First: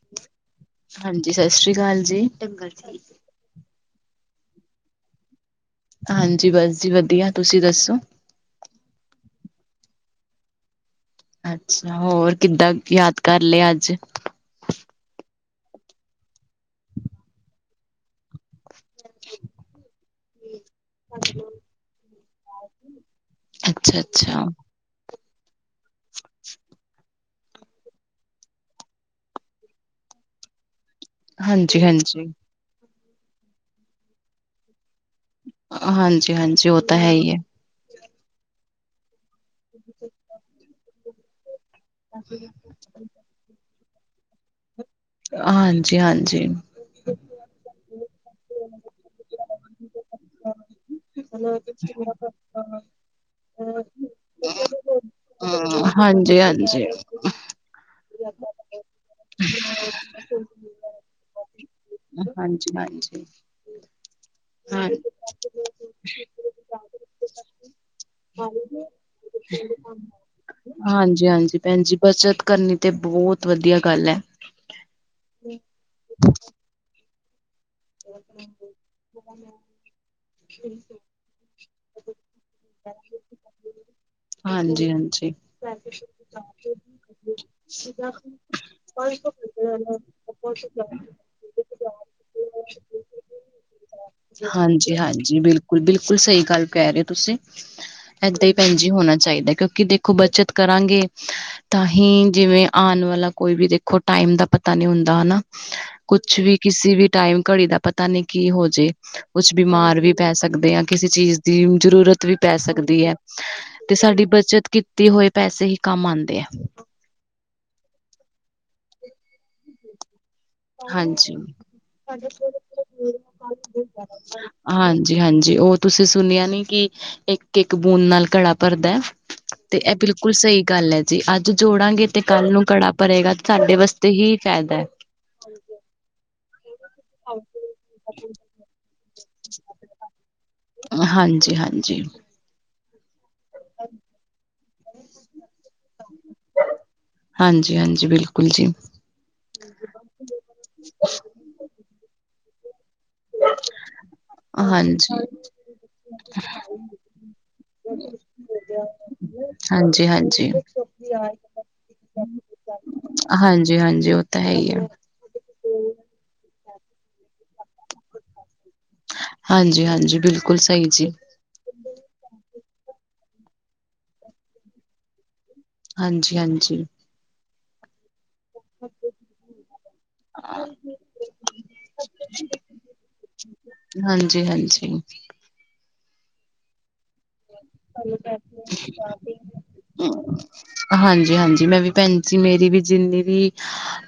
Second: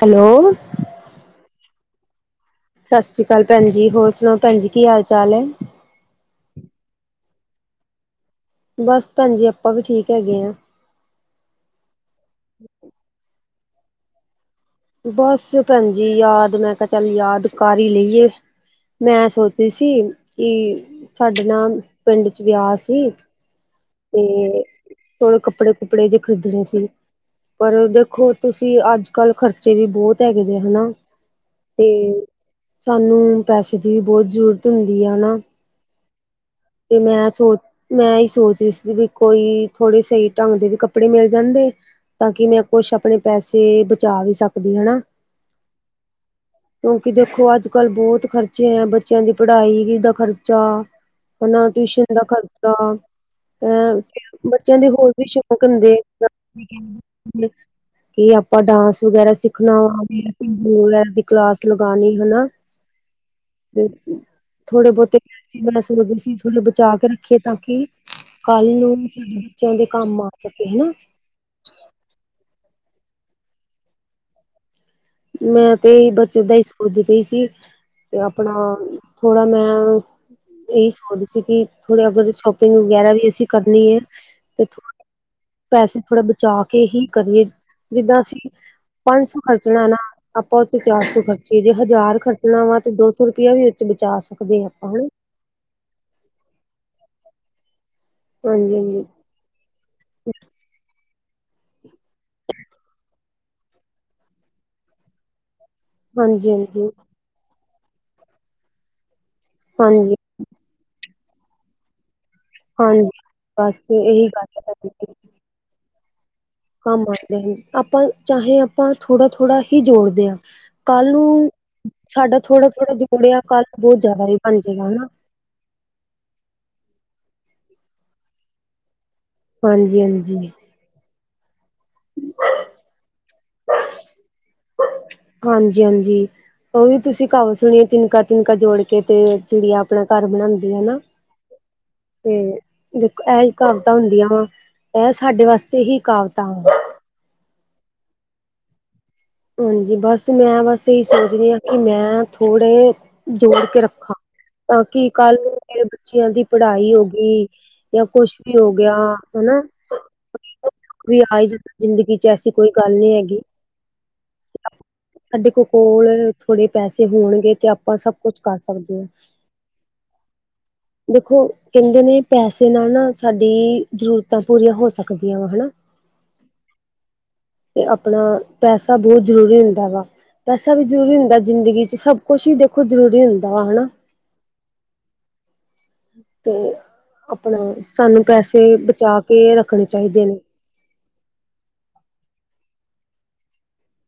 Hello. ਹਾਂਜੀ ਸਸ਼੍ਰੀ ਕਾਲ ਜੀ। ਸਸ੍ਰੀ ਕਾਲ ਭੈਨ ਜੀ, ਹੋਰ ਸੁਨਾਓ ਭੈਨ ਜੀ ਕੀ ਹਾਲ-ਚਾਲ ਐ? ਹਾਂਜੀ ਬਸ ਜੀ ਵਦੀਆ ਤੁਸੀਂ ਦੱਸੋ? ਬਸ ਭੈਨ ਜੀ ਆਪਾਂ ਵੀ ਠੀਕ ਹੈਗੇ ਆਂ। ਅੱਛਾ, ਹੋਰ ਕਿੱਦਾਂ ਯਾਦ ਕਰ ਲਿਆ ਅੱਜ? ਬਸ ਭੈਨ ਜੀ ਯਾਦ ਮੈਂ ਕਿਆ ਚੱਲ ਯਾਦ ਕਰ ਈ ਲਈਏ। ਮੈਂ ਐਂ ਸੋਚ ਰਈ ਸੀ ਕਿ ਸਾਡੇ ਨਾ ਪਿੰਡ ਚ ਵਿਆਹ ਸੀ। ਅੱਛਾ ਤੇ ਅੱਛਾ ਥੋੜੇ ਕੱਪੜੇ-ਕੁੱਪੜੇ ਜੇ ਖਰੀਦਨੇ ਸੀਗੇ। ਪਰ ਦੇਖੋ ਤੁਸੀਂ ਅੱਜ-ਕੱਲ ਖਰਚੇ ਵੀ ਬੋਤ ਹੈਗੇ ਨੇ ਹਨਾ। ਹਾਂਜੀ ਤੇ ਹਾਂਜੀ ਸਾਨੂੰ ਪੈਸੇ ਦੀ ਵੀ ਬੋਤ ਜ਼ਰੂਰਤ ਹੁੰਦੀ ਆ। ਹਨਾ ਹਾਂਜੀ ਹਾਂਜੀ ਉਹ ਤੇ ਤਾਂ ਹੈ ਮੈਂ ਹੀ ਹੈ ਸੋਚ ਮੈਂ ਏਈ ਸੋਚ ਰਈ ਸੀ ਵਈ ਕੋਈ ਥੋੜੇ ਸਈ ਢੰਗ ਦੇ ਵੀ ਕੱਪੜੇ ਮਿਲ ਜਾਂਦੇ। ਤਾਂ ਕਿ ਮੈਂ ਕੁਸ਼ ਆਪਨੇ ਪੈਸੇ ਬਚਾ ਵੀ ਸਕਦੀ ਹਨਾਂ। ਹਾਂਜੀ-ਹਾਂਜੀ। ਕਿਓਂਕਿ ਦੇਖੋ ਅੱਜ-ਕੱਲ ਬੋਤ ਖਰਚੇ ਐ ਬੱਚੇਆਂ ਦੀ ਪੜਾਈ ਦਾ ਖਰਚਾ ਹਨਾਂ ਟਿਊਸ਼ਨ ਦਾ ਖਰਚਾ ਐਂ ਫਿਰ ਬੱਚੇਆਂ ਦੇ ਹੋਰ ਵੀ ਸ਼ੌਂਕ ਹੁੰਦੇ ਐ ਹਾਂਜੀ ਹਾਂਜੀ ਹਾਂਜੀ [unintelligible] ਕੀ ਆਪਾਂ ਡਾਂਸ ਵਗੈਰਾ ਸਿੱਖਨਾ ਵੀ ਲੋੜ ਐ ਕਲਾਸ ਲਗਾਨੀ ਹਨਾ ਹਾਂਜੀ ਤੇ ਹਾਂ ਥੋੜੇ-ਬੋਤੇ ਮੈਂ ਏਂ ਸੋਚਦੀ ਸੀ ਥੋੜੇ ਬਚਾ ਕੇ ਰੱਖੇ ਤਾਂ ਕਿ ਕੱਲ ਨੂੰ ਸਾਡੇ ਬੱਚੇਆਂ ਦੇ ਕੰਮ ਆ ਸਕੇ ਹਨਾ ਹਾਂਜੀ-ਹਾਂਜੀ ਭੈਨ ਜੀ ਬੱਚਤ ਕਰਨੀ ਤੇ ਬੋਤ ਵਦੀਆ ਗੱਲ ਐ। ਮੈਂ ਤੇ ਏਈ ਬੱਚਤ ਦਾ ਈ ਸੋਚਦੀ ਪਈ ਸੀ। ਤੇ ਆਪਣਾ ਥੋੜਾ ਮੈਂ ਏਹੀ ਸੋਚਦੇ ਸੀ ਕਿ ਥੋੜੇ ਅਗਰ ਸ਼ੋਪਿੰਗ ਵਗੈਰਾ ਵੀ ਅਸੀਂ ਕਰਨੀ ਐ ਤੇ ਹਾਂਜੀ ਹਾਂਜੀ। ਪੈਸੇ ਥੋੜਾ ਬਚਾ ਕੇ ਹੀ ਕਰੀਏ ਜਿੱਦਾਂ ਅਸੀਂ ਪੰਜ ਸੌ ਖਰਚ ਖਰਚਣਾ ਨਾ ਆਪਾਂ ਉੱਥੇ ਚਾਰ ਸੌ ਖਰਚੀ ਏ ਜੇ ਹਜ਼ਾਰ ਖਰਚ ਣਾ ਵਾ ਤੇ ਦੋ ਸੌ ਰੁਪਇਆ ਵੀ ਉਚ ਬਚਾ ਸਕਦੇ ਆ ਆਪਾਂ ਹਾਂਜੀ ਹਨਾ। ਹਾਂਜੀ ਬਿਲਕੁਲ, ਬਿਲਕੁਲ ਸਹੀ ਗੱਲ ਕਹਿ ਰਹੇ ਓ ਤੁਸੀਂ ਏਦਾਂ ਹੀ ਭੈਣ ਹਾਂਜੀ ਜੀ ਹਾਂਜੀ ਹੋਣਾ ਚਾਹੀਦਾ ਕਿਉਂਕਿ ਦੇ ਦੇਖੋ ਬੱਚਤ ਕਰਾਂਗੇ। ਤਾਂ ਹੀ ਜਿਵੇਂ ਆਣ ਵਾਲਾ ਕੋਈ ਵੀ ਦੇਖੋ ਟਾਈਮ ਦਾ ਪਤਾ ਨੀ ਹੁੰਦਾ ਹਨਾ ਕੁਛ ਹਾਂਜੀ ਵੀ ਕਿਸੀ ਵੀ ਟਾਈਮ ਘੜੀ ਦਾ ਪਤਾ ਨੀ ਕੀ ਹੋਜੇ ਕੁਛ ਬਿਮਾਰ ਵੀ ਹਾਂਜੀ ਹਾਂਜੀ ਪੈ ਸਕਦੇ ਆ ਕਿਸੇ ਚੀਜ਼ ਦੀ ਜਰੂਰਤ ਵੀ ਪੈ ਸਕਦੀ ਹਾਂਜੀ ਐ ਬਸ ਤੇ ਸਾਡੀ ਇਹੀ ਬੱਚਤ ਗੱਲ ਕੀਤੀ ਹੈ। ਹੋਏ ਪੈਸੇ ਹੀ ਕੰਮ ਆਂਦੇ ਆ। ਕੰਮ ਆਦੇ ਆ ਜੀ ਆਪਾਂ ਚਾਹੇ ਆਪਾਂ ਥੋੜਾ-ਥੋੜ੍ਹਾ ਹੀ ਜੋੜਦੇ ਆ ਹਾਂਜੀ, ਥੋੜ੍ਹਾ ਜੋੜਿਆ ਕੱਲ ਬਹੁਤ ਜ਼ਿਆਦਾ ਵੀ ਬਣ ਜਾਏਗਾ ਹਨਾ ਹਾਂਜੀ, ਹਾਂਜੀ ਉਹ ਤੁਸੀਂ ਸੁਣਿਆ ਨੀ ਕਿ ਇੱਕ-ਇੱਕ ਬੂੰਦ ਨਾਲ ਘੜਾ ਭਰਦਾ। ਤੇ ਐ ਹਾਂਜੀ ਬਿਲਕੁਲ ਹਾਂਜੀ ਸਈ ਗੱਲ ਐ। ਜੀ ਅੱਜ ਜੋੜਾਂਗੇ ਤੇ ਕੱਲ ਨੂੰ ਘੜਾ ਭਰੇਗਾ ਤੇ ਸਾਡੇ ਵਾਸਤੇ ਹੀ ਫੈਦਾ ਏ। ਹਾਂਜੀ, ਹਾਂਜੀ। ਉਹ ਵੀ ਤੁਸੀਂ ਕਹਾਵਤ ਸੁਣੀ ਤਿਨਕਾ-ਤਿਨਕਾ ਜੋੜ ਕੇ ਤੇ ਚਿੜੀਆ ਆਪਣਾ ਘਰ ਬਣਾਂਦੀ ਆ ਹਨਾ। ਹਾਂਜੀ, ਹਾਂਜੀ। ਤੇ ਦੇਖੋ ਐਹ ਹੀ ਕਹਾਵਤਾਂ ਹੁੰਦੀਆਂ ਵਾ ਐਹ ਸਾਡੇ ਵਾਸਤੇ ਹੀ ਕਹਾਵਤਾਂ ਵਾ ਹਾਂਜੀ, ਹਾਂਜੀ ਬਿਲਕੁਲ ਜੀ। ਹਾਂਜੀ ਬਸ ਮੈਂ ਬਸ ਇਹੀ ਸੋਚ ਰਹੀ ਆ ਕਿ ਮੈਂ ਥੋੜੇ ਜੋੜ ਕੇ ਰੱਖਾ ਤਾਂ ਕਿ ਹਾਂਜੀ, ਕੱਲ੍ਹ ਮੇਰੇ ਬੱਚਿਆਂ ਦੀ ਪੜ੍ਹਾਈ ਹੋਗੀ। ਜਾਂ ਕੁਛ ਵੀ ਹੋ ਗਿਆ ਹਨਾ ਹਾਂਜੀ, ਹਾਂਜੀ। ਵੀ ਆਈ ਜ਼ਿੰਦਗੀ ਚ ਐਸੀ ਕੋਈ ਗੱਲ ਨੀ ਹੈਗੀ। ਜੀ ਹਾਂਜੀ ਉਹ ਤਾਂ ਹੈ ਈ ਏ। ਸਾਡੇ ਕੋ ਕੋਲ ਥੋੜੇ ਪੈਸੇ ਹੋਣਗੇ ਤੇ ਆਪਾਂ ਸਭ ਕੁਛ ਕਰ ਸਕਦੇ ਆ, ਹਾਂਜੀ, ਹਾਂਜੀ ਬਿਲਕੁਲ ਸਹੀ ਜੀ, ਦੇਖੋ ਕਹਿੰਦੇ ਨੇ ਪੈਸੇ ਨਾਲ ਨਾ ਸਾਡੀ ਜ਼ਰੂਰਤਾਂ ਪੂਰੀਆਂ ਹੋ ਸਕਦੀਆਂ ਵਾ ਹਨਾ ਹਾਂਜੀ ਹਾਂਜੀ ਤੇ ਆਪਣਾ ਪੈਸਾ ਬਹੁਤ ਜ਼ਰੂਰੀ ਹੁੰਦਾ ਵਾ ਪੈਸਾ ਵੀ ਜ਼ਰੂਰੀ ਹੁੰਦਾ ਜ਼ਿੰਦਗੀ ਚ ਸਭ ਕੁਛ ਹੀ ਦੇਖੋ ਜ਼ਰੂਰੀ ਹੁੰਦਾ ਵਾ ਹਨਾ ਹਾਂਜੀ-ਹਾਂਜੀ ਤੇ ਆਪਣਾ ਸਾਨੂੰ ਪੈਸੇ ਬਚਾ ਕੇ ਰੱਖਣੇ ਚਾਹੀਦੇ ਨੇ। ਹਾਂਜੀ ਹਾਂਜੀ ਮੈਂ ਵੀ ਭੈਣ ਜੀ ਮੇਰੀ ਵੀ ਜਿੰਨੀ ਵੀ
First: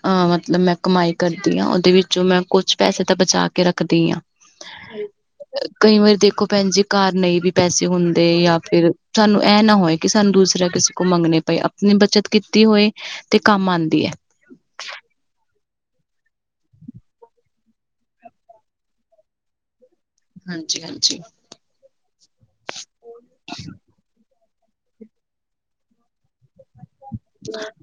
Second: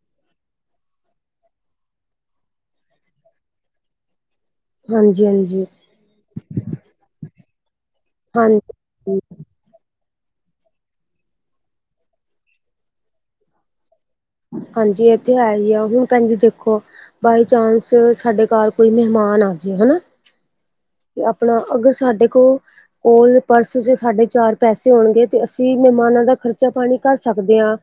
ਅਹ ਮਤਲਬ ਮੈਂ ਕਮਾਈ ਕਰਦੀ ਆ ਉਹਦੇ ਵਿੱਚੋਂ ਮੈਂ ਕੁਛ ਪੈਸੇ ਤਾਂ ਬਚਾ ਕੇ ਰੱਖਦੀ ਆ ਹਾਂਜੀ ਹਾਂਜੀ। ਕਈ ਵਾਰੀ ਦੇਖੋ ਭੈਣ ਜੀ ਘਾਰ ਨਹੀਂ ਵੀ ਪੈਸੇ ਹੁ ਦੇ ਤੇ ਹਾਂ ਜਾਂ ਫੇਰ ਸਾਨੂੰ ਐਹ ਨਾ ਹੋਏ ਕਿ ਸਾਨੂੰ ਦੂਸਰਾ ਕਿਸੇ ਕੋਲ ਮੰਗਣੇ ਪਏ ਆਪਣੀ ਬੱਚਤ ਕੀਤੀ ਹੋਏ ਤੇ ਕੰਮ ਆਂਦੀ ਐ ਹਾਂਜੀ ਇੱਥੇ ਤੇ ਹੈ ਹੀ ਆ ਹੁਣ ਭੈਣਜੀ ਦੇਖੋ ਵਾਈ ਚਾਨਸ ਸਾਡੇ ਘਰ ਕੋਈ ਮਹਿਮਾਨ ਆ ਜੇ ਹਨਾ ਹਾਂਜੀ-ਹਾਂਜੀ ਤੇ ਆਪਣਾ ਅਗਰ ਸਾਡੇ ਕੋਲ ਕੋਲ ਪਰਸ ਚ ਸਾਡੇ ਚਾਰ ਪੈਸੇ ਹੋਣਗੇ ਤੇ ਅਸੀਂ ਮਹਿਮਾਨਾਂ ਦਾ ਖਰਚਾ ਪਾਣੀ ਕਰ ਸਕਦੇ ਹਾਂ,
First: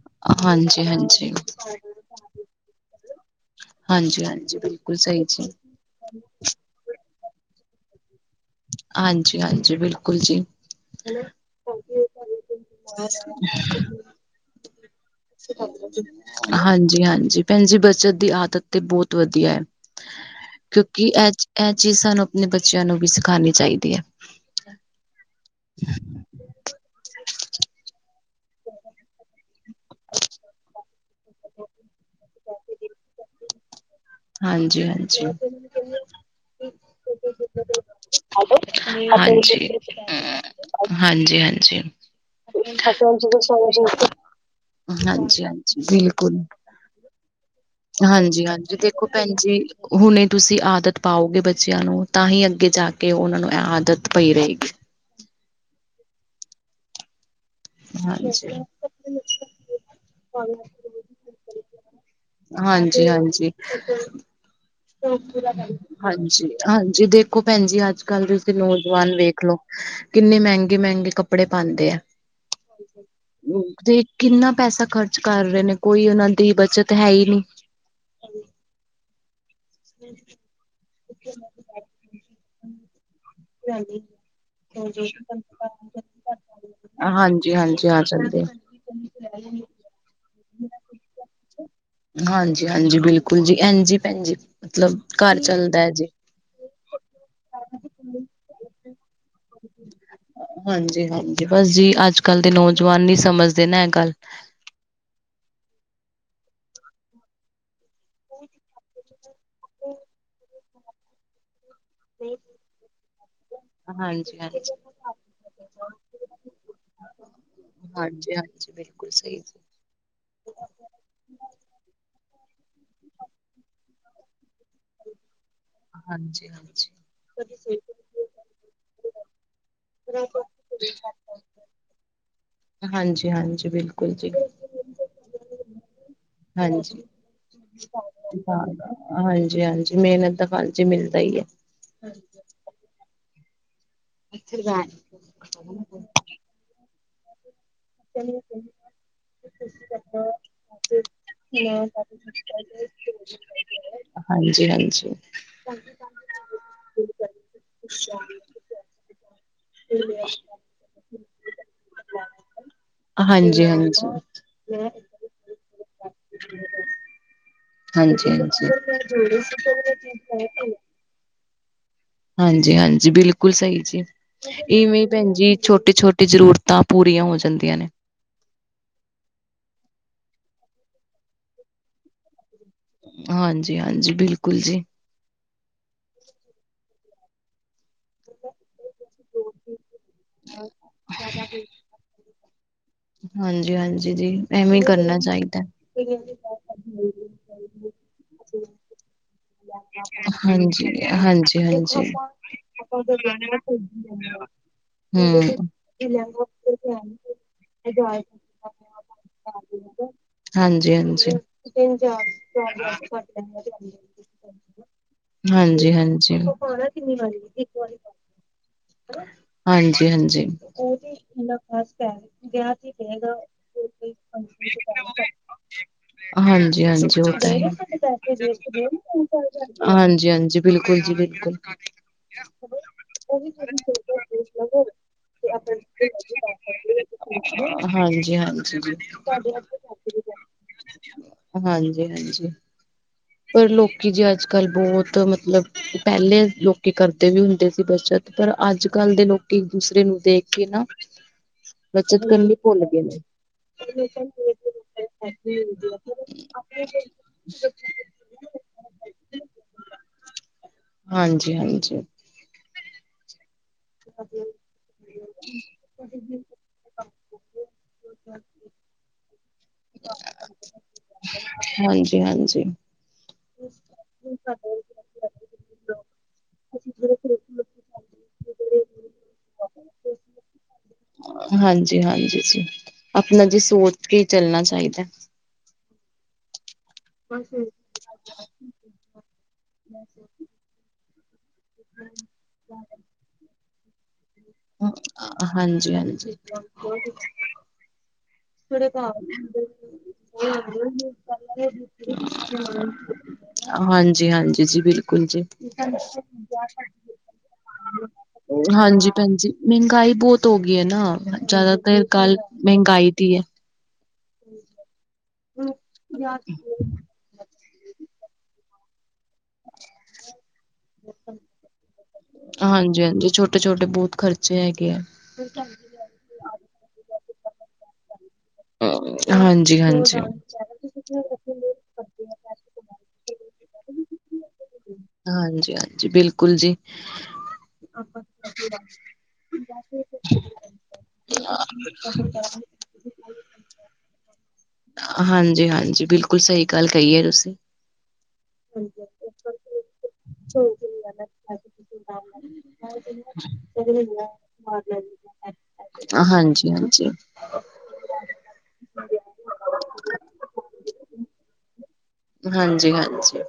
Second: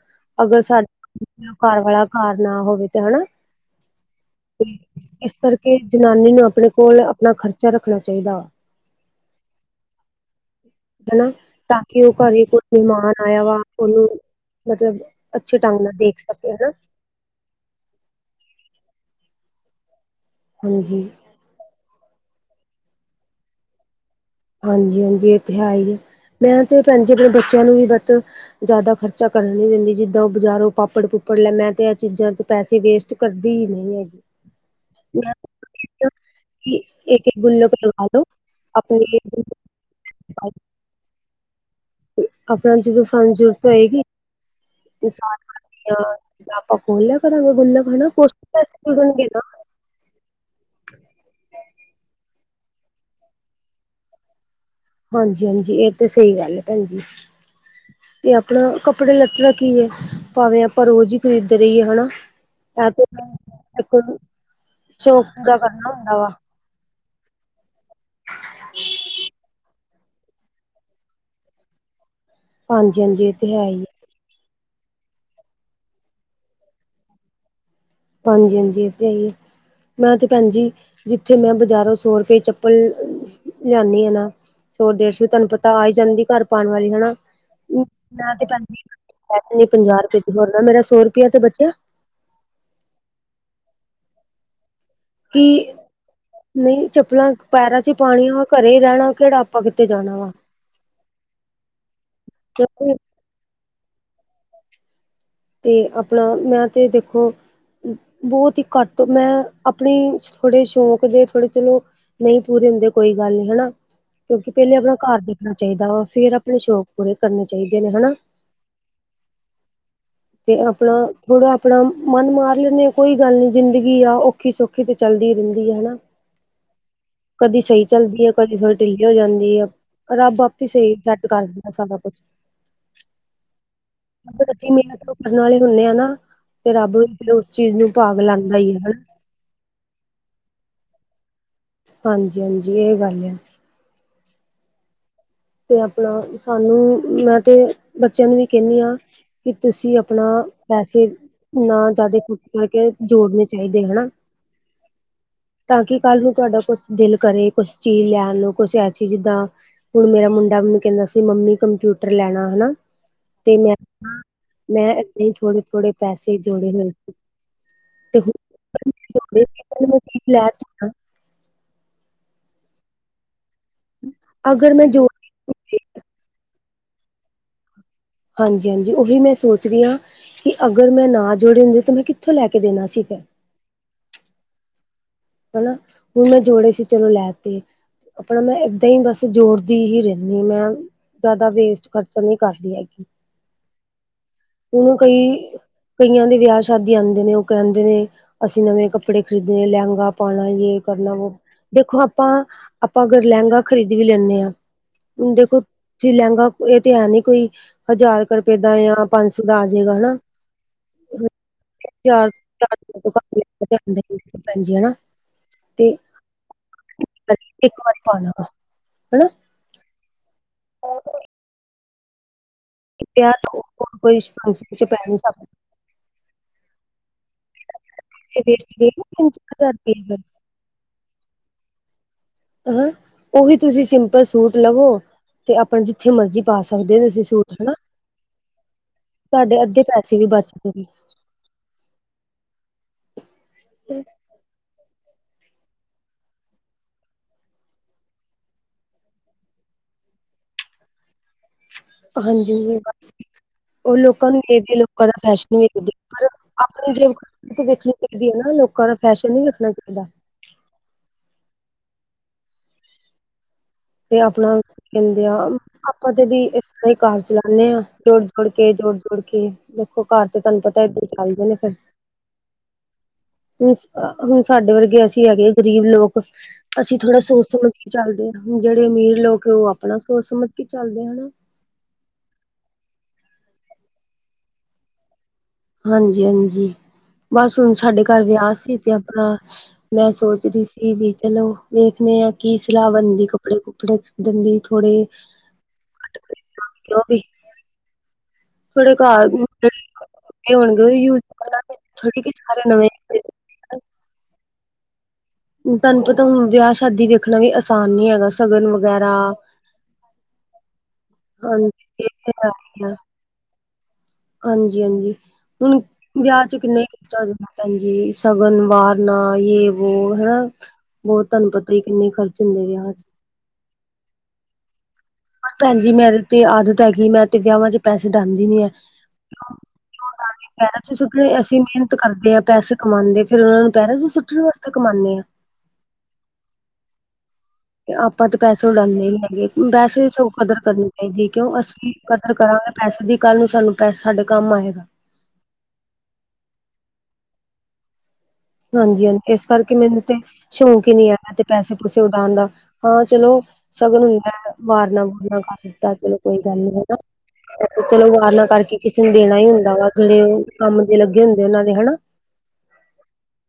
ਅਗਰ ਹਾਂਜੀ ਹਾਂਜੀ। ਸਾਡਾ ਘਰ ਵਾਲਾ ਘਰ ਨਾ ਹੋਵੇ ਤਾਂ ਹਨਾ। ਹਾਂਜੀ -ਹਾਂਜੀ ਬਿਲਕੁਲ ਸਹੀ ਜੀ। ਕਿ ਜਨਾਨੀ ਨੂੰ ਆਪਣੇ ਕੋਲ ਆਪਣਾ ਖ਼ਰਚਾ ਰੱਖਣਾ ਚਾਹੀਦਾ ਵਾ। ਹਾਂਜੀ -ਹਾਂਜੀ ਬਿਲਕੁਲ ਜੀ! ਹਨਾ, ਤਾਂ ਕਿ ਉਹ ਘਰੇ ਕੋਈ ਮਹਿਮਾਨ ਆਇਆ ਵਾ ਉਹਨੂੰ ਮਤਲਬ ਅੱਛੇ ਢੰਗ ਨਾਲ ਦੇਖ ਸਕੇ ਹਨਾ ਭੈਣਜੀ ਬਚਤ ਦੀ ਆਦਤ ਤੇ ਬਹੁਤ ਵਧੀਆ ਹੈ, ਹਾਂਜੀ। ਕਿਉਂਕਿ ਅਜ ਇਹ ਚੀਜ਼ ਸਾਨੂੰ ਆਪਣੇ ਬੱਚਿਆਂ ਨੂੰ ਵੀ ਸਿਖਾਣੀ ਚਾਹੀਦੀ ਹੈ। ਹਾਂਜੀ -ਹਾਂਜੀ ਇਹ ਤੇ ਹੈ ਹੀ ਏ, ਮੈਂ ਤੇ ਭੈਣ ਜੀ ਆਪਣੇ ਬੱਚਿਆਂ ਨੂੰ ਵੀ ਬਸ ਜ਼ਿਆਦਾ ਖਰਚਾ ਕਰਨ ਨੀ ਦਿੰਦੀ, ਜਿੱਦਾਂ ਉਹ ਬਾਜ਼ਾਰੋਂ ਪਾਪੜ- ਪੂਪੜ ਲੈ ਮੈਂ ਤੇ ਇਹ ਚੀਜ਼ਾਂ ਚ ਪੈਸੇ ਵੇਸਟ ਕਰਦੀ ਹੀ ਨਹੀਂ ਹੈਗੀ। ਹਾਂਜੀ ਹਾਂਜੀ। ਇੱਕ- ਇੱਕ ਗੁੱਲਕ ਲਾਲੋ, ਆਪਣੇ ਹਾਂਜੀ -ਹਾਂਜੀ! ਹਾਂਜੀ -ਹਾਂਜੀ ਆਪਣਾ ਜਦੋਂ ਸਾਨੂੰ ਜ਼ਰੂਰਤ ਹੋਏਗੀ ਬਿਲਕੁਲ! ਅਕੋਲਲਾ ਕਰ ਗ ਗੁੱਲ ਖਣਣਾ ਪਸ ਹਾਂਜੀ-ਹਾਂਜੀ, ਬ ਦੇਖੋ ਭੈਣ ਗਣਾ [unintelligible] ਜੀ ਹੁਣੇ ਤੁਸੀਂ ਆਦਤ ਪਾਓਗੇ ਬੱਚਿਆਂ ਨੂੰ, ਤਾਂ ਹੀ ਅੱਗੇ ਜਾ ਕੇ ਉਹਨਾਂ ਨੂੰ ਆਦਤ ਪਈ ਰਹੇਗੀ। ਹਾਂਜੀ- ਹਾਂਜੀ ਇਹ ਤੇ ਸਹੀ ਗੱਲ ਹੈ ਭੈਣ ਜੀ। ਤੇ ਹਾਂਜੀ, ਆਪਣਾ ਕੱਪੜੇ ਲੱਤੇ ਦਾ ਕੀ ਹੈ, ਭਾਵੇਂ ਆਪਾਂ ਰੋਜ਼ ਹੀ ਖ਼ਰੀਦਦੇ ਰਹੀਏ ਹਨਾ। ਇਹ ਤੇ ਹਾਂਜੀ- ਹਾਂਜੀ ਇੱਕ ਸ਼ੌਕ ਪੂਰਾ ਕਰਨਾ ਹੁੰਦਾ ਵਾ ਹਾਂਜੀ! ਹਾਂਜੀ, ਦੇਖੋ ਭੈਣ ਜੀ ਅੱਜ ਕੱਲ ਦੇ ਤੁਸੀਂ ਨੌਜਵਾਨ ਵੇਖ ਲੋ ਕਿੰਨੇ ਮਹਿੰਗੇ -ਮਹਿੰਗੇ ਕੱਪੜੇ ਪਾਉਂਦੇ ਆ, ਹਾਂਜੀ ਹਾਂਜੀ ਇਹ ਹੈ ਹੀ ਹੈ, ਤੇ ਕਿੰਨਾ ਪੈਸਾ ਖਰਚ ਕਰ ਰਹੇ ਨੇ, ਕੋਈ ਉਹਨਾਂ ਦੀ ਬੱਚਤ ਹੈ ਹੀ ਨਹੀਂ। ਹਾਂਜੀ -ਹਾਂਜੀ ਇਹ ਤੇ ਆ ਹੀ ਆ, ਮੈਂ ਤੇ ਭੈਣਜੀ ਜਿੱਥੇ ਮੈਂ ਬਾਜ਼ਾਰੋਂ ਸੌ ਰੁਪਏ ਚੱਪਲ ਜਾਂਦੀ ਹੈ ਨਾ, ਸੌ ਡੇਢ ਸੌ ਤੈਨੂੰ ਪਤਾ ਆ ਹੀ ਜਾਂਦੀ ਘਰ ਪਾਉਣ ਵਾਲੀ ਹਨਾ ਹਾਂਜੀ-ਹਾਂਜੀ, ਆ ਮੈਂ ਤੇ ਜਾਂਦੇ। ਪੰਜਾਹ ਰੁਪਏ ਦੀ, ਹੋਰ ਨਾ ਮੇਰਾ ਸੋ ਰੁਪਇਆ ਤੇ ਬਚਿਆ। ਹਾਂਜੀ -ਹਾਂਜੀ ਬਿਲਕੁਲ ਜੀ, ਇੰਜੀ ਭੈਣ ਜੀ, ਮਤਲਬ ਘਰ ਕਿ ਚੱਲਦਾ ਹੈ ਜੀ। ਨਹੀਂ ਚੱਪਲਾਂ ਪੈਰਾਂ 'ਚ ਹੀ ਪਾਣੀਆਂ ਵਾ, ਘਰੇ ਹੀ ਰਹਿਣਾ, ਕਿਹੜਾ ਆਪਾਂ ਕਿਤੇ ਜਾਣਾ ਵਾ ਹਾਂਜੀ -ਹਾਂਜੀ ਬਸ ਜੀ, ਅੱਜ ਕੱਲ ਦੇ ਨੌਜਵਾਨ ਨੀ ਸਮਝਦੇ ਨਾ ਇਹ ਗੱਲ। ਤੇ ਆਪਣਾ ਮੈਂ ਤੇ ਦੇਖੋ ਬਹੁਤ ਹੀ ਘੱਟ ਮੈਂ ਆਪਣੀ ਥੋੜੇ ਸ਼ੌਂਕ ਦੇ ਥੋੜੇ ਚਲੋ, ਨਹੀਂ ਪੂਰੇ ਹੁੰਦੇ ਕੋਈ ਗੱਲ ਨਹੀਂ ਹਨਾ। ਕਿਉਂਕਿ, ਹਾਂਜੀ-ਹਾਂਜੀ। ਪਹਿਲੇ ਆਪਣਾ ਘਰ ਦੇਖਣਾ ਚਾਹੀਦਾ ਵਾ, ਫੇਰ ਆਪਣੇ ਸ਼ੌਕ ਪੂਰੇ ਕਰਨੇ ਚਾਹੀਦੇ ਨੇ ਹਨਾ। ਹਾਂਜੀ, ਬਿਲਕੁਲ ਸਹੀ ਦੇ। ਤੇ ਆਪਣਾ ਥੋੜਾ ਆਪਣਾ ਮਨ ਮਾਰ ਲੈਂਣੇ ਹਾਂ, ਕੋਈ ਗੱਲ ਨੀ ਜ਼ਿੰਦਗੀ ਆ ਔਖੀ ਸੌਖੀ ਸੌਖੀ ਤੇ ਚੱਲਦੀ ਰਹਿੰਦੀ ਹੈ ਹਨਾ। ਹਾਂਜੀ -ਹਾਂਜੀ। ਕਦੀ ਸਹੀ ਚੱਲਦੀ ਏ, ਕਦੀ ਸਗੋਂ ਢਿੱਲੀ ਹੋ ਜਾਂਦੀ ਏ, ਰੱਬ ਆਪ ਹੀ ਸਹੀ ਸੈੱਟ ਕਰਦੋ। ਅ ਸਾਂ ਦਾ ਕੁਛ ਹਾਂਜੀ -ਹਾਂਜੀ, ਬਿਲਕੁਲ ਜੀ -ਬਿਲਕੁਲ। ਕਈ ਮਿਹਨਤ ਉਹ ਕਰਨ ਵਾਲੇ ਹੁੰਦੇ ਆ ਨਾ, ਤੇ ਰੱਬ ਹਾਂਜੀ। ਵੀ ਫਿਰ ਉਸ ਚੀਜ਼ ਨੂੰ ਭਾਗ ਲਾਦਾ ਹੀ ਏ ਹਨਾ। ਹਾਂਜੀ -ਹਾਂਜੀ, ਮਿਹਨਤ ਦਾ ਫਲ ਜੀ ਮਿਲਦਾ ਹੀ ਐ। ਹਾਂਜੀ- ਹਾਂਜੀ, ਇਹ ਗੱਲ ਐ। ਅੱਥਰ ਗ [unintelligible] ਤੇ ਆਪਣਾ ਸਾਨੂੰ ਮੈਂ ਤੇ ਬੱਚਿਆਂ ਨੂੰ ਵੀ ਕਹਿ ਨੀ ਆ ਕੀ ਤੁਸੀਂ ਆਪਣਾ ਪੈਸੇ ਨਾ ਕਿਆ ਥਾ ਜ਼ਿਆਦਾ ਖਰਚ ਕਰਕੇ ਜੋੜਨੇ ਚਾਹੀਦੇ ਹਨਾ ਹਾਂਜੀ ਈ ਹਾਂਜੀ ਈ ਤਾਂ ਕਿ ਕੱਲ ਨੂੰ ਤੁਹਾਡਾ ਕੋਈ ਦਿਲ ਕਰੇ ਏ ਕੁਛ ਚੀਜ਼ ਲੈਣ ਨੂੰ ਕੁਛ ਐਸੀ ਜਿੱਦਾਂ ਆ ਹੁਣ ਮੇਰਾ ਮੁੰਡਾ ਮੈਨੂੰ ਕਹਿੰਦਾ ਸੀ ਮੰਮੀ ਕੰਪਿਊਟਰ ਲੈਣਾ ਹਨਾ ਤੇ ਮੈਂ ਹਾਂਜੀ-ਹਾਂਜੀ, ਮੈਂ ਐ ਨਹੀਂ ਥੋੜੇ ਥੋੜੇ ਪੈਸੇ ਜੋੁੜੇ ਹੋਏ ਨੇ। ਹਾਂਜੀ ਈ ਹਾਂਜੀ ਹੁਣ ਈ ਹਾਂਜੀ ਈ ਹਾਂਜੀ ਈ ਬਿਲਕੁਲ ਸਹੀ ਜੀ ਅਗਰ ਮੈਂ ਇਵੇਂ ਜੋੜ ਭੈਣ ਜੀ ਛੋਟੀ ਛੋਟੀ ਜ਼ਰੂਰਤਾਂ ਪੂਰੀਆਂ ਹੋ ਜਾਂਦੀਆਂ ਨੇ। ਹਾਂਜੀ ਈ ਹਾਂਜੀ ਈ ਉਹੀ ਮੈਂ ਸੋਚ ਰਹੀ ਹਾਂ ਕਿ ਅਗਰ ਮੈਂ ਨਾ ਜੋੜੇ ਹੁੰਦੇ ਤਾਂ ਮੈਂ ਕਿਥੇ ਕਿੱਥੋਂ ਲੈ ਕੇ ਦੇਣਾ ਸੀ ਫਿਰ। ਜੀ ਹਾਂਜੀ ਈ ਬਿਲਕੁਲ ਜੀ। ਹਨਾ ਹੁਣ ਮੈਂ ਜੋੜੇ ਸੀ ਚਲੋ ਲੈ ਤੇ ਆਪਣਾ ਮੈਂ ਏਦਾਂ ਹੀ ਬਸ ਜੋੜਦੀ ਹੀ ਰਹਿ ਨੀ ਆ ਮੈਂ ਜ਼ਿਆਦਾ ਵੇਸਟ। ਖਰਚਾ ਨਹੀਂ ਈ ਕਰਦੀ ਹੈਗੀ। ਹਾਂਜੀ ਈ ਹਾਂਜੀ ਈ ਜੀ। ਐਵੇਂ ਹੀ ਓਨੂੰ ਕਈ ਕਰਨਾ ਚਾਹੀਦਾ। ਕਈਆਂ ਦੇ ਵਿਆਹ ਸ਼ਾਦੀ ਆਦੇ ਨੇ ਉਹ ਕਹਿੰਦੇ ਨੇ ਅਸੀਂ ਨਵੇਂ ਕੱਪੜੇ ਖਰੀਦਣੇੱ ਲਹਿੰਗਾ ਪਾਉਣਾ ਯੇ ਕਰਨਾ ਵੋ ਦੇਖੋ ਹਾਂਜੀ-ਹਾਂਜੀ-ਹਾਂਜੀ। ਆਪਾਂ ਆਪਾਂ ਅਗਰ ਲਹਿੰਗਾ ਖਰੀਦ ਵੀ ਲੈਂਣੇ ਆ। ਦੇਖੋ ਹੂੰ, ਤੁਸੀਂ ਲਹਿੰਗਾ ਇਹ ਤੇ ਹੈ ਨੀ ਕੋਈ ਹਜ਼ਾਰ ਕਰ ਰੁਪਏ ਜਾਂ ਪੰਜ ਸੌ ਦਾ ਆ ਜਾਏਗਾ ਹਨਾ। ਹਾਂਜੀ ਈ ਹਾਂਜੀ ਈ ਭੈਣਜੀ ਹਨਾ। ਹਾਂਜੀ ਤੇ ਈ ਹਾਂਜੀ ਈ ਹਨ ਹਾਂ ਹਨਾ। ਹਾਂਜੀ ਈ ਹਾਂਜੀ ਈ ਲਵ ਫਸਟ ਆ ਗਿਆ। ਗਿਆ ਕੋਈ ਪੈ ਹਾਂਜੀ ਈ ਹਾਂਜੀ ਈ ਉਹ ਤਾਂ ਹੈ ਵੇਸਟ ਗਏ ਨਾ ਤਿੰਨ ਚਾਰ ਹਜ਼ਾਰ ਰੁਪਏ ਫਿਰ ਹਾਂਜੀ ਈ ਹਾਂਜੀ ਈ ਬਿਲਕੁਲ ਜੀ ਬਿਲਕੁਲ। ਅਹਾਂ ਉਹੀ ਤੁਸੀਂ ਸਿੰਪਲ ਸੂਟ ਲਵੋ ਤੇ ਆਪਣਾ ਜਿੱਥੇ ਮਰਜੀ ਪਾ ਸਕਦੇ ਹੋ ਤੁਸੀਂ ਸੂਟ ਹਨਾ ਹਾਂਜੀ-ਹਾਂਜੀ ਜੀ। ਤੁਹਾਡੇ ਅੱਧੇ ਪੈਸੇ ਵੀ ਬਚਦੇ ਨੇ। ਹਾਂਜੀ ਈ ਹਾਂਜੀ ਈ ਪਰ ਲੋਕੀ ਜੇ ਅੱਜ ਕੱਲ ਬਹੁਤ ਮਤਲੱਬ। ਪਹਿਲੇ ਲੋਕੀ ਕਰਦੇ ਵੀ ਹੁੰਦੇ ਸੀ ਬੱਚਤ ਪਰ ਅੱਜ ਕੱਲ੍ਹ ਦੇ ਲੋਕੀ ਇੱਕ ਦੂਸਰੇ ਨੂੰ ਦੇਖ ਕੇ ਨਾ। [unintelligible] ਹਾਂਜੀ ਕਰਨੀ ਈ ਭੁੱਲ ਗਏ ਨੇ। ਉਹ ਲੋਕਾਂ ਨੂੰ ਵੇਖਦੇ ਆ ਲੋਕਾਂ ਦਾ ਫੈਸ਼ਨ ਵੇਖਦੇ ਵੇਖਦੇ ਲੋਕਾਂ ਦਾ ਫੈਸ਼ਨ ਨਹੀਂ ਵੇਖਣਾ ਚਾਹੀਦਾ ਹਾਂਜੀ ਈ ਹਾਂਜੀ ਈ ਤੇ ਆਪਣਾ ਕਹਿੰਦੇ ਆ ਆਪਾਂ ਤੇ ਵੀ ਅਸੀਂ ਘਰ ਚਲਾਉਂਦੇ ਹਾਂ ਜੋੜ ਜੋੜ ਕੇ ਜੋੜ ਜੋੜ ਕੇ ਦੇਖੋ ਘਰ ਤੇ ਤੁਹਾਨੂੰ ਪਤਾ ਏਦ ਚਲਦੇ ਨੇ ਫਿਰ ਹਾਂਜੀ-ਹਾਂਜੀ, ਹ ਹੁਣ ਸਾਡੇ ਵਰਗੇ ਅਸੀਂ ਹੈਗੇ ਆ ਗਰੀਬ ਲੋਕ ਅਸੀਂ ਥੋੜਾ ਸੋਚ ਸਮਝ ਕੇ ਚੱਲਦੇ ਹਾਂ ਜਿਹੜੇ ਅਮੀਰ ਲੋਕ ਆ ਉਹ ਆਪਣਾ ਸੋਚ ਸਮਝ ਕੇ ਚੱਲਦੇ ਹਨਾ ਹਾਂਜੀ ਈ ਹਾਂਜੀ ਈ ਜੀ ਆਪਣਾ ਜੀ ਸੋਚ ਕੇ ਹੀ ਚੱਲਣਾ ਚਾਹੀਦਾ। ਹਾਂਜੀ ਈ ਹਾਂਜੀ ਈ ਬਸ ਹੁਣ ਸਾਡੇ ਘਰ ਵਿਆਹ ਸੀ ਤੇ ਆਪਣਾ, ਮੈਂ ਸੋਚ ਰੀ ਸੀ ਵੀ ਚਲੋ ਵੇਖਦੇ ਆ ਕੀ ਸਲਾਹ ਬਣਦੀ ਕੱਪੜੇ-ਕੁਪੜੇ ਹਾਂਜੀ-ਹਾਂਜੀ, ਕਿਉਂ ਵੀ ਥੋੜੇ [inaudible] ਘਰ ਜਿਹੜੇ ਹੋਣਗੇ ਉਹ ਯੂਜ ਕਰਾਂਗੇ ਥੋੜੀ ਕਿ ਸਾਰੇ ਨਵੇਂ ਹਾਂਜੀ-ਹਾਂਜੀ ਜੀ, ਬਿਲਕੁਲ ਜੀ। ਤੁਹਾਨੂੰ ਪਤਾ ਹੁਣ ਵਿਆਹ ਸ਼ਾਦੀ ਵੇਖਣਾ ਵੀ ਆਸਾਨ ਨੀ ਹੈਗਾ ਸ਼ਗਨ ਹਾਂਜੀ ਵਗੈਰਾ ਭੈਣ ਜੀ। ਮਹਿੰਗਾਈ ਬੋਤ ਹੋ ਗਈ ਐ ਨਾ ਜ਼ਿਆਦਾਤਰ ਹਾਂਜੀ ਗੱਲ ਮਹਿੰਗਾਈ ਦੀ ਐ। ਹਾਂਜੀ-ਹਾਂਜੀ, ਹੁਣ ਵਿਆਹ ਚ ਕਿੰਨਾ ਈ ਖਰਚਾ ਹੋ ਜਾਂਦਾ ਭੈਣ ਜੀ ਸ਼ਗਨ ਵਾਰਨਾ ਜੇ ਵੋ ਹਨਾ, ਬੋਤ ਤੁਹਾਨੂੰ ਪਤਾ ਈ ਕਿੰਨੇ ਖਰਚ ਹੁੰਦੇ ਤੇ ਛੋਟੇ ਬੋਤ ਖਰਚੇ ਹੈਗੇ ਐ। ਭੈਣ ਜੀ ਮੇਰੀ ਤੇ ਆਦਤ ਹੈਗੀ ਮੈਂ ਤੇ ਵਿਆਹਾਂ ਚ ਪੈਸੇ ਡਾਂਦੀ ਨੀ। ਹਾਂਜੀ-ਹਾਂਜੀ, ਪੈਰਾਂ ਚ ਸੁੱਟਣੇ ਅਸੀਂ ਮਿਹਨਤ ਕਰਦੇ ਆ, ਪੈਸੇ ਕਮਾਂਦੇ ਫਿਰ ਉਹਨਾਂ ਨੂੰ ਪੈਰਾਂ ਚ ਸੁੱਟਣ ਵਾਸਤੇ ਕਮਾਨੇ ਆ ਹਾਂਜੀ-ਹਾਂਜੀ, ਬਿਲਕੁਲ ਜੀ। ਆਪਾਂ ਤਾਂ ਪੈਸੇ ਉਡਾਂਦੇ ਨੀ ਹੈਗੇ ਬੇਸੇ ਸਗੋ ਕਦਰ ਕਰਨੀ ਚਾਹੀਦੀ ਐ ਕਿਉਂ ਅਸੀਂ ਕਦਰ ਕਰਾਂਗੇ। ਪੈਸੇ ਦੀ ਕੱਲ੍ਹ ਨੂੰ ਸਾਨੂੰ ਪੈਸੇ ਸਾਡੇ ਕੰਮ ਆਏਗਾ ਹਾਂਜੀ-ਹਾਂਜੀ ਬਿਲਕੁਲ ਸਹੀ ਗੱਲ ਕਈ ਐ ਤੁਸੀਂ ਹਾਂਜੀ-ਹਾਂਜੀ ਇਸ ਕਰਕੇ ਮੈਨੂੰ ਤੇ ਸ਼ੌਂਕ ਈ ਨੀ ਹੈਗਾ ਤੇ ਪੈਸੇ-ਪੂਸੇ ਉਡਾਉਣ ਦਾ, ਹਾ ਚਲੋ। ਸ਼ਗਨ ਹੁੰਦਾ ਵਾਰਨਾ-ਵੁਰਨਾ ਕਰ ਦਿੱਤਾ ਚਲੋ ਕੋਈ ਗੱਲ ਨੀ ਹਾਂਜੀ ਹਨਾ ਹਾਂਜੀ ਚਲੋ ਵਾਰਨਾਂ ਕਰਕੇ ਕਿਸੇ ਨੂੰ ਦੇਣਾ ਈ ਹੁੰਦਾ ਵਾ ਜਿਹੜੇ ਉਹ ਕੰਮ ਦੇ ਲੱਗੇ ਹੁੰਦੇ ਉਹਨਾਂ ਦੇ ਹਨਾ ਹਾਂਜੀ-ਹਾਂਜੀ,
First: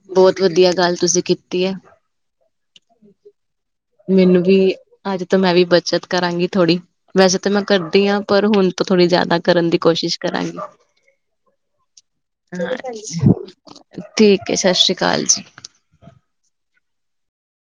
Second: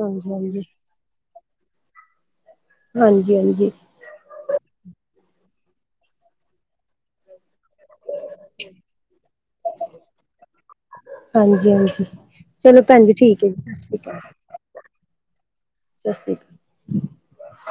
ਹਾਂਜੀ ਬੋਤ ਵਧੀਆ ਗੱਲ ਤੁਸੀਂ ਕੀਤੀ ਐ ਹਾਂਜੀ-ਹਾਂਜੀ, ਮੈਨੂੰ ਵੀ, ਅੱਜ ਤੋਂ ਮੈਂ ਵੀ ਬੱਚਤ ਕਰਾਂਗੀ ਥੋੜੀ ਵੈਸੇ ਤਾਂ ਮੈਂ ਕਰਦੀ ਆ ਪਰ ਹੁਣ ਤੋ ਥੋੜ੍ਹੀ ਜਿਆਦਾ ਕਰਨ ਦੀ ਕੋਸ਼ਿਸ਼ ਕਰਾਂਗੀ। ਹਾਂਜੀ ਹਾਂਜੀ ਚਲੋ ਭੈਣ ਜੀ ਠੀਕ ਹੈ ਜੀ ਸਤਿ ਸ਼੍ਰੀ ਅਕਾਲ ਠੀਕ ਐ, ਸਤਿ ਸ੍ਰੀ ਅਕਾਲ ਜੀ। [inaudible]